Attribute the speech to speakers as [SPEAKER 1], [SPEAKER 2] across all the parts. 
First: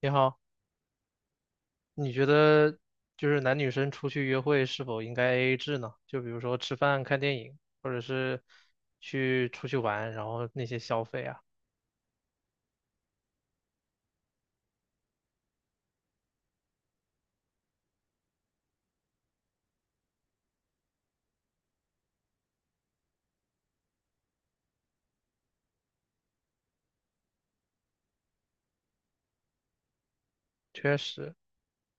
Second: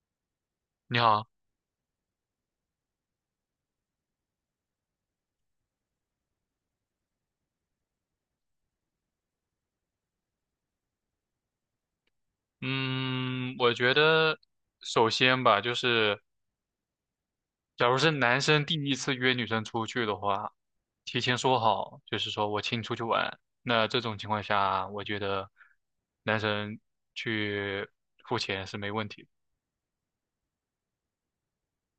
[SPEAKER 1] 你好，
[SPEAKER 2] 你好，
[SPEAKER 1] 你觉得就是男女生出去约会是否应该 AA 制呢？就比如说吃饭、看电影，或者是出去玩，然后那些消费啊，
[SPEAKER 2] 嗯，我觉得首先吧，就是假如是男生第一次约女生出去的话，提前说好，就是说我请你出去玩。那这种情况下，我觉得男生去付钱是没问题的。
[SPEAKER 1] 确实，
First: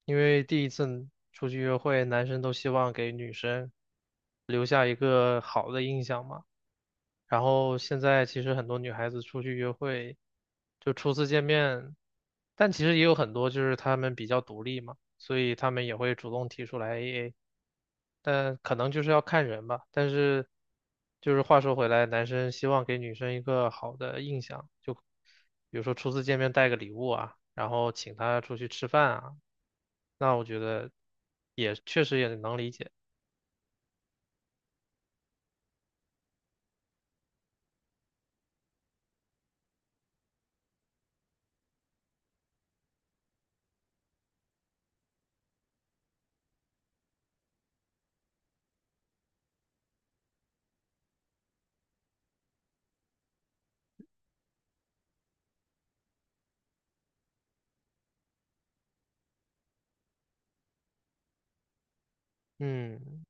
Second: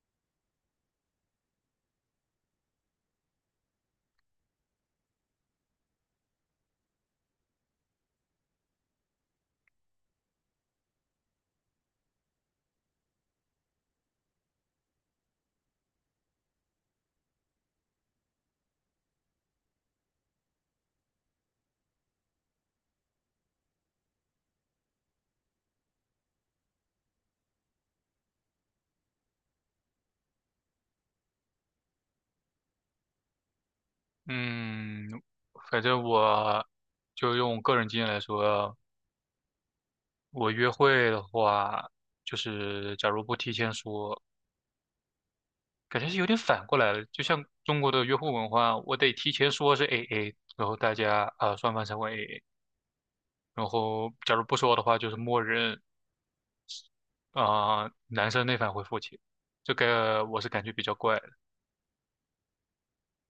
[SPEAKER 1] 因为第一次出去约会，男生都希望给女生留下一个好的印象嘛。然后现在其实很多女孩子出去约会，就初次见面，但其实也有很多就是她们比较独立嘛，所以她们也会主动提出来 AA。但可能就是要看人吧。但是，就是话说回来，男生希望给女生一个好的印象，就比如说初次见面带个礼物啊，然后请她出去吃饭啊，那我觉得也确实也能理解。
[SPEAKER 2] 嗯，反正我就用个人经验来说，我约会的话，就是假如不提前说。感觉是有点反过来了，就像中国的约会文化，我得提前说是 AA，然后大家啊双方才会 AA，然后假如不说的话，就是默认啊男生那方会付钱，这个我是感觉比较怪的。
[SPEAKER 1] 嗯，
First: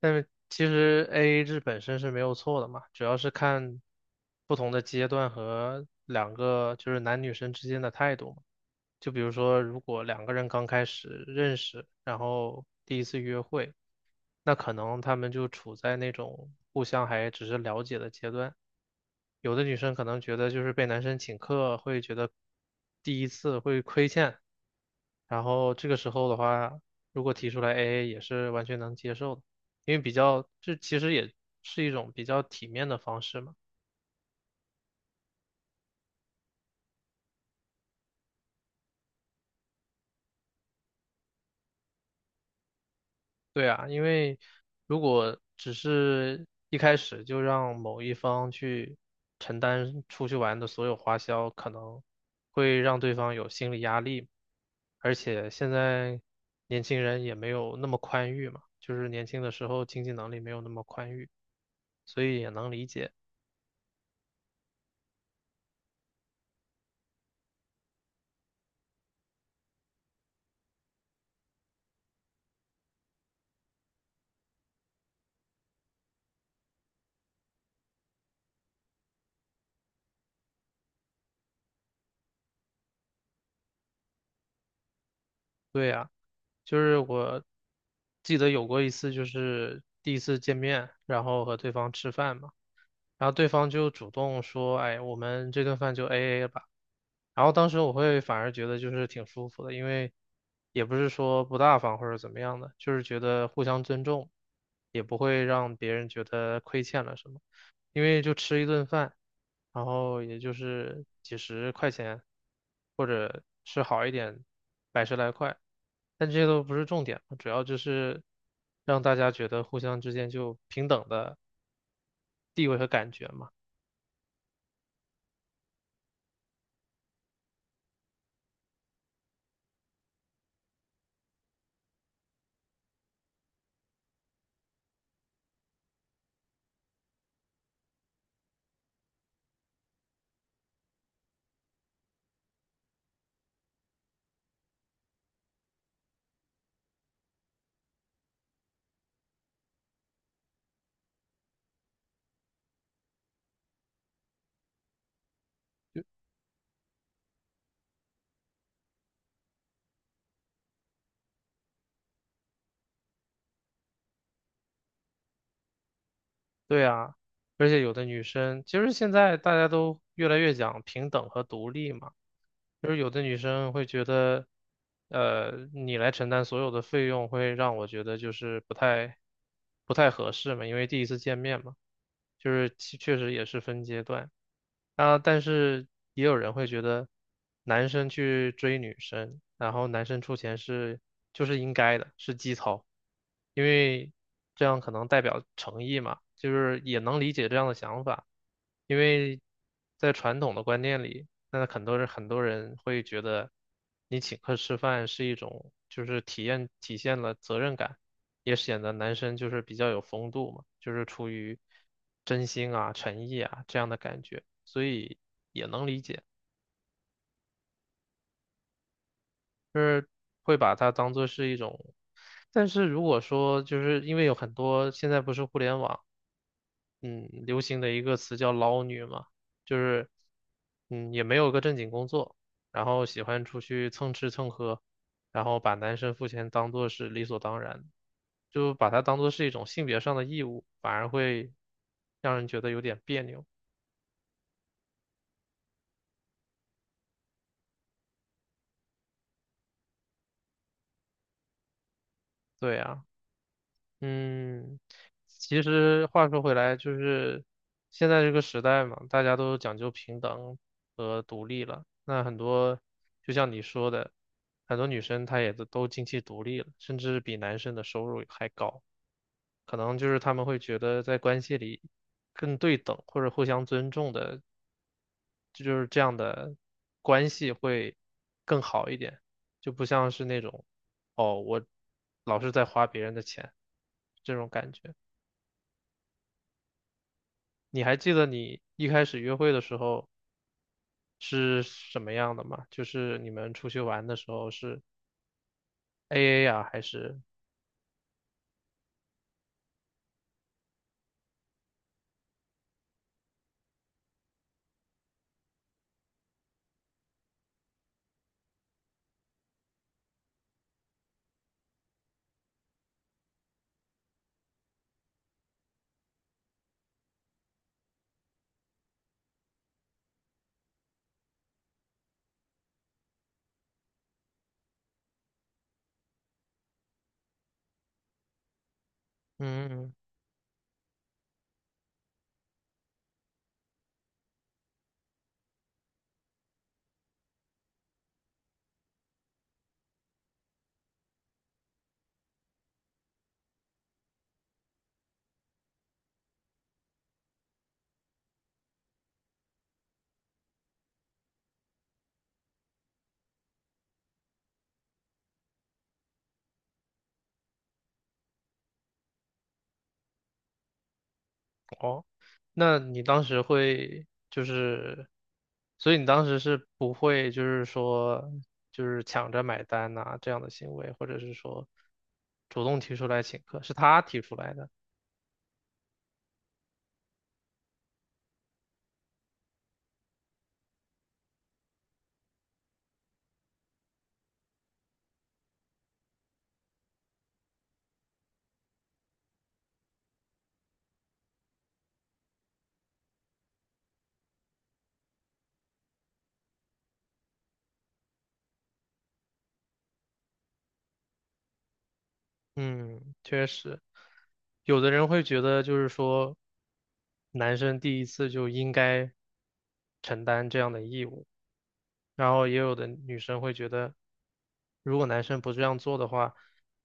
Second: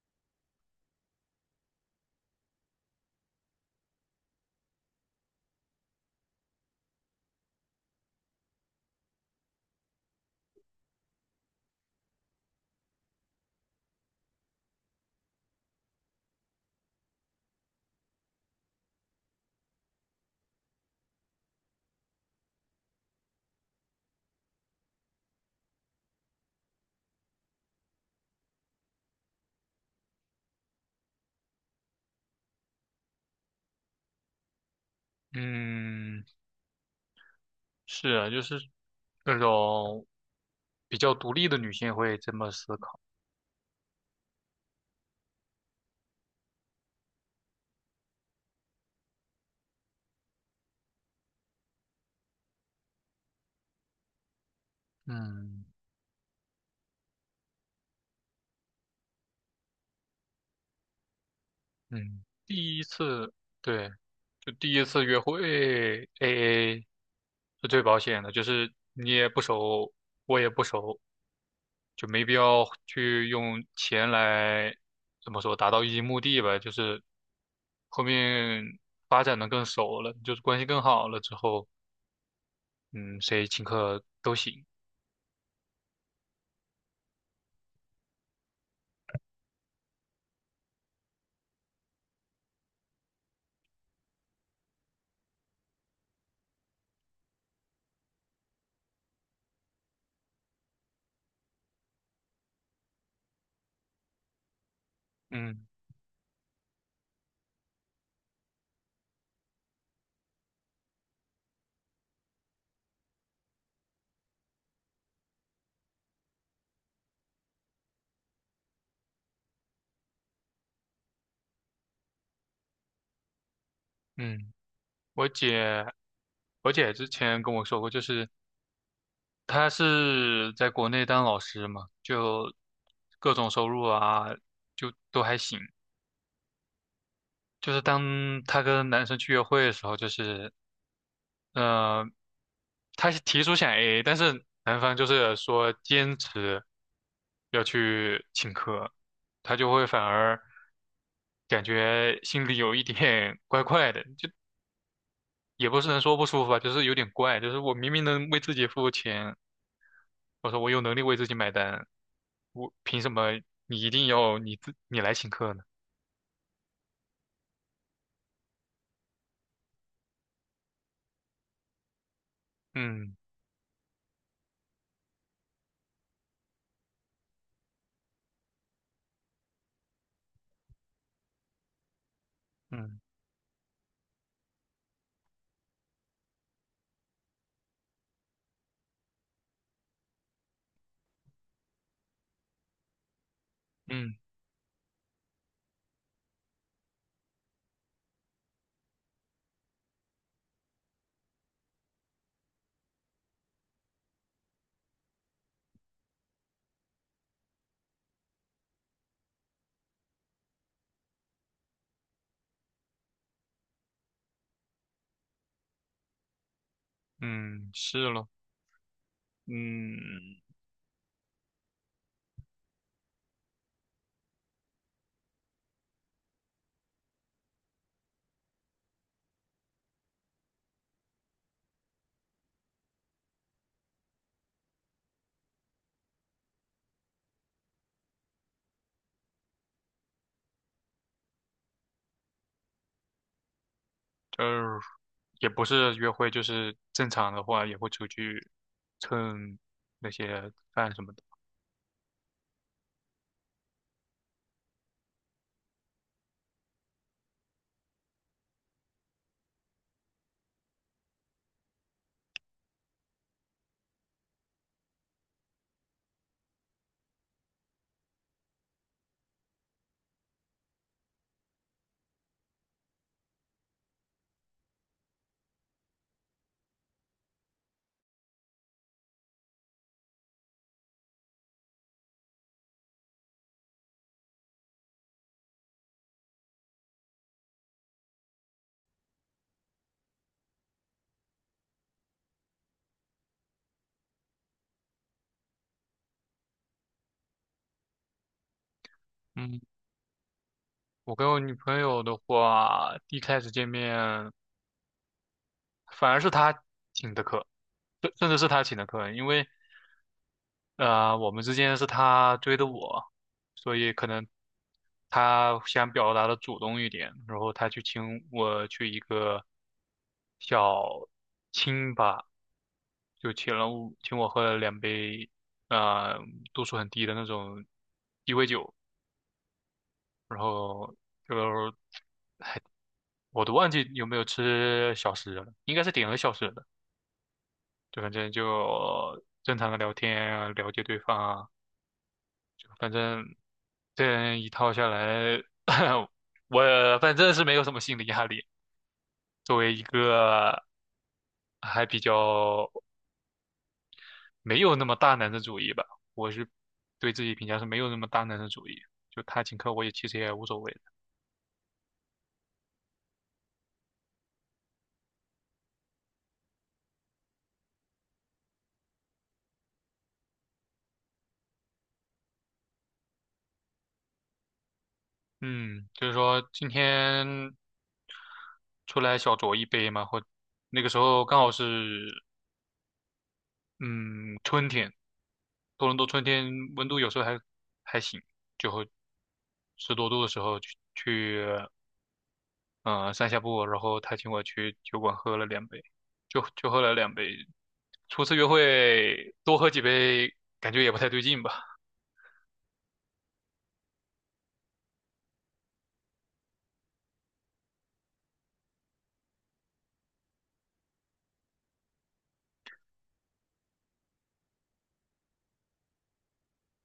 [SPEAKER 1] 但是其实 AA 制本身是没有错的嘛，主要是看不同的阶段和两个就是男女生之间的态度嘛。就比如说，如果两个人刚开始认识，然后第一次约会，那可能他们就处在那种互相还只是了解的阶段。有的女生可能觉得就是被男生请客会觉得第一次会亏欠，然后这个时候的话，如果提出来 AA 也是完全能接受的，因为比较，这其实也是一种比较体面的方式嘛。
[SPEAKER 2] 嗯，是啊，就是那种比较独立的女性会这么思考。
[SPEAKER 1] 对啊，因为如果只是一开始就让某一方去承担出去玩的所有花销，可能会让对方有心理压力。而且
[SPEAKER 2] 嗯
[SPEAKER 1] 现在年轻人也没有那么宽裕嘛，就是年轻的时候经济能力没有那么宽裕，所
[SPEAKER 2] 嗯，
[SPEAKER 1] 以也能
[SPEAKER 2] 第一
[SPEAKER 1] 理解。
[SPEAKER 2] 次对，就第一次约会 AA 是最保险的，就是你也不熟，我也不熟。就没必要去用钱来怎么说达到一些目的吧，就是后面发展的更熟了，就是关系更好了之后，嗯，谁请客都行。
[SPEAKER 1] 对啊。就是我记得有过一次，就是第一次见面，然后和对方吃饭嘛。然后对方就主动说，哎，我们这顿饭就 AA 吧。然后当时我会反而觉得就是挺舒服的，因为也不是说不大方或者怎么样的，就是觉得互相尊重，也不会
[SPEAKER 2] 嗯
[SPEAKER 1] 让别人觉得亏欠了什么。因为就吃一顿饭，然后也就是几十块钱，或者吃好一点，百十来块，但这些都不是重点嘛。主要就是让大家觉得互相之间就平等的地位和感觉嘛。
[SPEAKER 2] 嗯，我姐，我姐之前跟我说过，就是她是在国内当老师嘛，就各种收入啊，就都还行。就是当她跟男生去约会的时候，就是呃，他是提出想 AA，但是男方就是说坚持要去请客，他就会反而感觉心里有一点 怪怪的，就也不是能说不舒服吧，就是有点怪，就是我明明能为自己付钱，我说我有能力为自己买单，我凭什么你一定要你来请客呢？
[SPEAKER 1] 对啊，而且有的女生，其实现在大家都越来越讲平等和独立嘛。就是有
[SPEAKER 2] 嗯
[SPEAKER 1] 的女生会觉得，你来承担所有的费用，会让我觉得就是不太合适嘛，因为第一次见面嘛，就是其
[SPEAKER 2] 嗯
[SPEAKER 1] 确实也是分阶段。啊，但是也有人会觉得，男生去追女生，然后男生出钱是就是应该的，是基操，因为
[SPEAKER 2] 嗯
[SPEAKER 1] 这样可能代表诚意嘛，就是也能理解这样的想法，因为在传统的观念里。那很多人会觉得，你请客吃饭是一种，就是体现了责任感，也显得男生就是比较有风度嘛，就是出于真心啊、诚意啊这样的感觉，所以也能理解，
[SPEAKER 2] 嗯，是咯，
[SPEAKER 1] 就是
[SPEAKER 2] 嗯。
[SPEAKER 1] 会把它当做是一种。但是如果说就是因为有很多现在不是互联网。嗯流行的一个词叫"捞女"嘛，就是也没有个正经工作，然后喜欢出去蹭吃蹭喝，然后把男生付钱当做是理所当然的，就把它当做是一种性别上的义务，反而会让人觉得有点别扭。
[SPEAKER 2] 呃，也不是约会，就是正常的话也会出去蹭那些饭什么的。
[SPEAKER 1] 对啊。嗯，其实话说回来，就是现在这个时代嘛，大家都讲究平等和独立了。那很多，就像你说的，很多女生她也都经济独立了，甚至比男生的收入还高。可能就是他们会觉得在关系里更对等或者互相尊重的，这就是这样的关系会更好一点，就不像是那种，哦，我老是在花别人的钱这种感觉。你还记得你一开始约会的时候是什么样的吗？就是你们出去玩的时候是 AA 啊，还是
[SPEAKER 2] 嗯，我跟我女朋友的话，一开始见面反而是她请的客，甚至是她请的客，因为我们之间是她追的我，所以可能她想表达的主动一点，然后她去请我去一个小清吧。就请我喝了两杯，啊，度数很低的那种鸡尾酒，
[SPEAKER 1] 嗯
[SPEAKER 2] 然后就我都忘记有没有吃小食了，应该是点了小食的，就反正就正常的聊天啊，了解对方啊，就反正这样一套下来，我反正是没有什么心理压力。作为一个还比较没有那么大男子主义吧，我是对自己评价是没有那么大男子主义，就他请客我也其实也无所谓的。
[SPEAKER 1] 哦？那你当时会就是，所以你当时是不会就是说就是抢着买单呐、这样的行为，或者是说主动提出来请客，是他提出来的。
[SPEAKER 2] 嗯，就是说今天出来小酌一杯嘛，或那个时候刚好是嗯春天，多伦多春天温度有时候还行，就会10多度的时候去散下步，然后他请我去酒馆喝了两杯，就喝了两杯。初次约会多喝几杯感觉也不太对劲吧，
[SPEAKER 1] 嗯，确实，有的人会觉得就是说，男生第一次就应该承担这样的义务，然后也有的女生会觉得，如果男生不这样做的话，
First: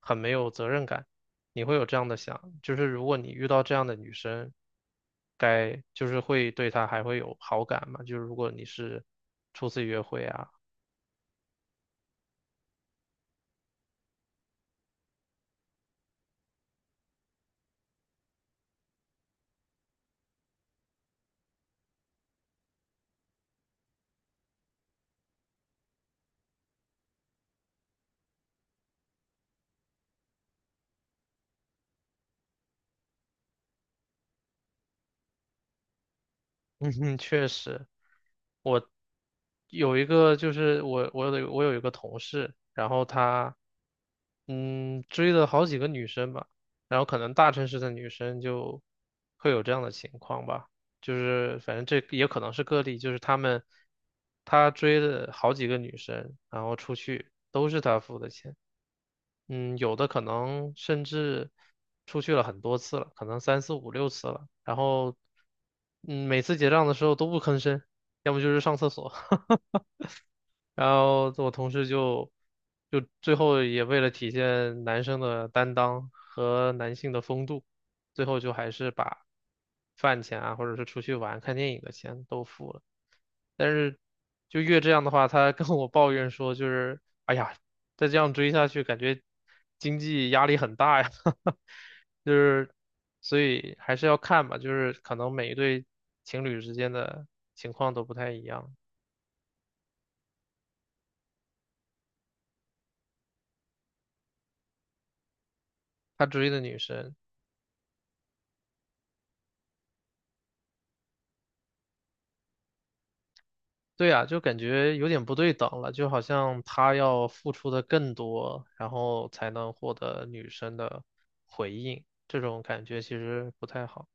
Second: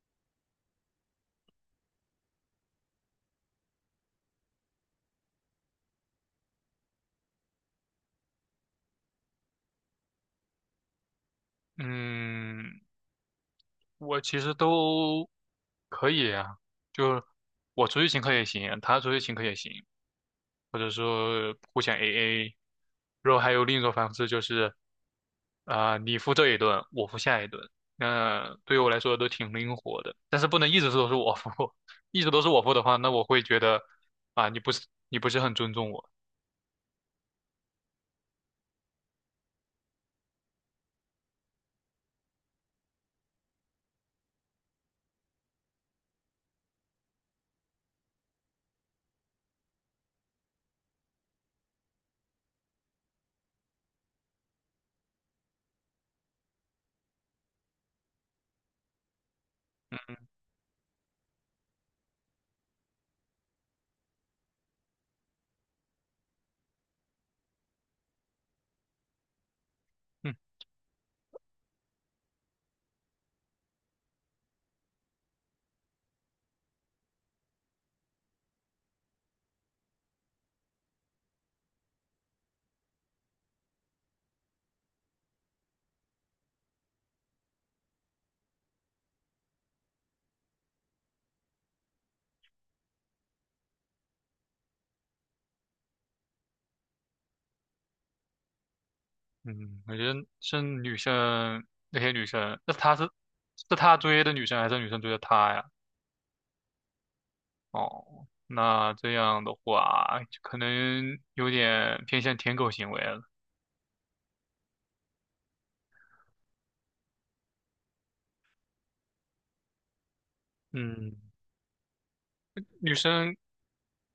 [SPEAKER 1] 很没有责任感。你会有这样的想，就是如果你遇到这样的女生，该就是会对她还会有好感嘛？就是如果你是初次约会啊，
[SPEAKER 2] 嗯。我其实都可以啊，就我出去请客也行，他出去请客也行，或者说互相 AA。然后还有另一种方式就是，啊、你付这一顿，我付下一顿。那对于我来说都挺灵活的，但是不能一直都是我付，一直都是我付的话，那我会觉得啊、你不是很尊重我。
[SPEAKER 1] 嗯哼，确实。我有一个就是我有一个同事，然后他追了好几个女生吧，然后可能大城市的女生就会有这样的情况吧，就是反正这也可能是个例，就是他追了好几个女生，然后出去都是他付的钱。嗯，有的可能甚至出去了很多次了，可能三四五六次了，然后每次结账的时候都不吭声，要么就是上厕所。
[SPEAKER 2] 嗯
[SPEAKER 1] 然后我同事就最后也为了体现男生的担当和男性的风度，最后就还是把饭钱啊，或者是出去玩看电影的钱都付了。但是就越这样的话，他跟我抱怨说，就是哎呀，再这样追下去，感觉经济压力很大呀，就是所以还是要看吧，就是可能每一对情侣之间的情况都不太一样。
[SPEAKER 2] 嗯，我觉得是女生那些女生，那她是她追的女生还是女生追的她呀？
[SPEAKER 1] 他追的女生。
[SPEAKER 2] 哦，那这样的话，可能有点偏向舔狗行为了。
[SPEAKER 1] 对呀，就感觉有点不对等了，就好像他要付出的更多，然后才能获得女生的
[SPEAKER 2] 嗯，
[SPEAKER 1] 回应，这种感
[SPEAKER 2] 女
[SPEAKER 1] 觉其
[SPEAKER 2] 生
[SPEAKER 1] 实不太好。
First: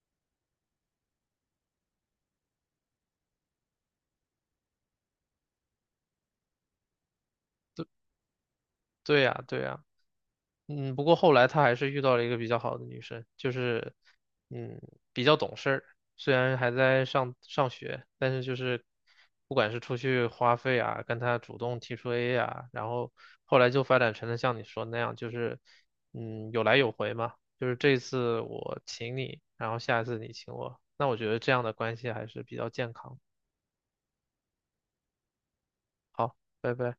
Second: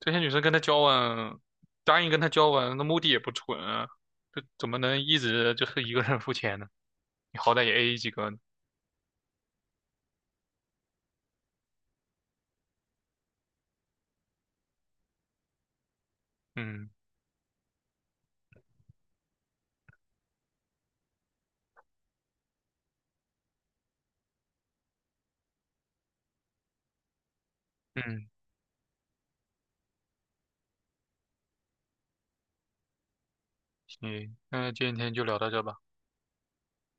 [SPEAKER 2] 这些女生跟他交往，答应跟他交往，那目的也不纯啊，这怎么能一直就是一个人付钱呢？你好歹也 AA 几个呢。
[SPEAKER 1] 对呀，对呀。嗯，不过后来他还是遇到了一个比较好的女生，就是，嗯，比较懂事儿。虽然还
[SPEAKER 2] 嗯
[SPEAKER 1] 在上学，但是就是不管是出去花费啊，跟他主动提出 A 啊，然后后来就发展成了像你说那样，就是嗯有来有回嘛，就是这
[SPEAKER 2] 嗯，
[SPEAKER 1] 次我请你，然后下一次你请我，那我觉得这样的关系还是比较健康。
[SPEAKER 2] 行，那今天就聊到这吧。
[SPEAKER 1] 好，拜拜。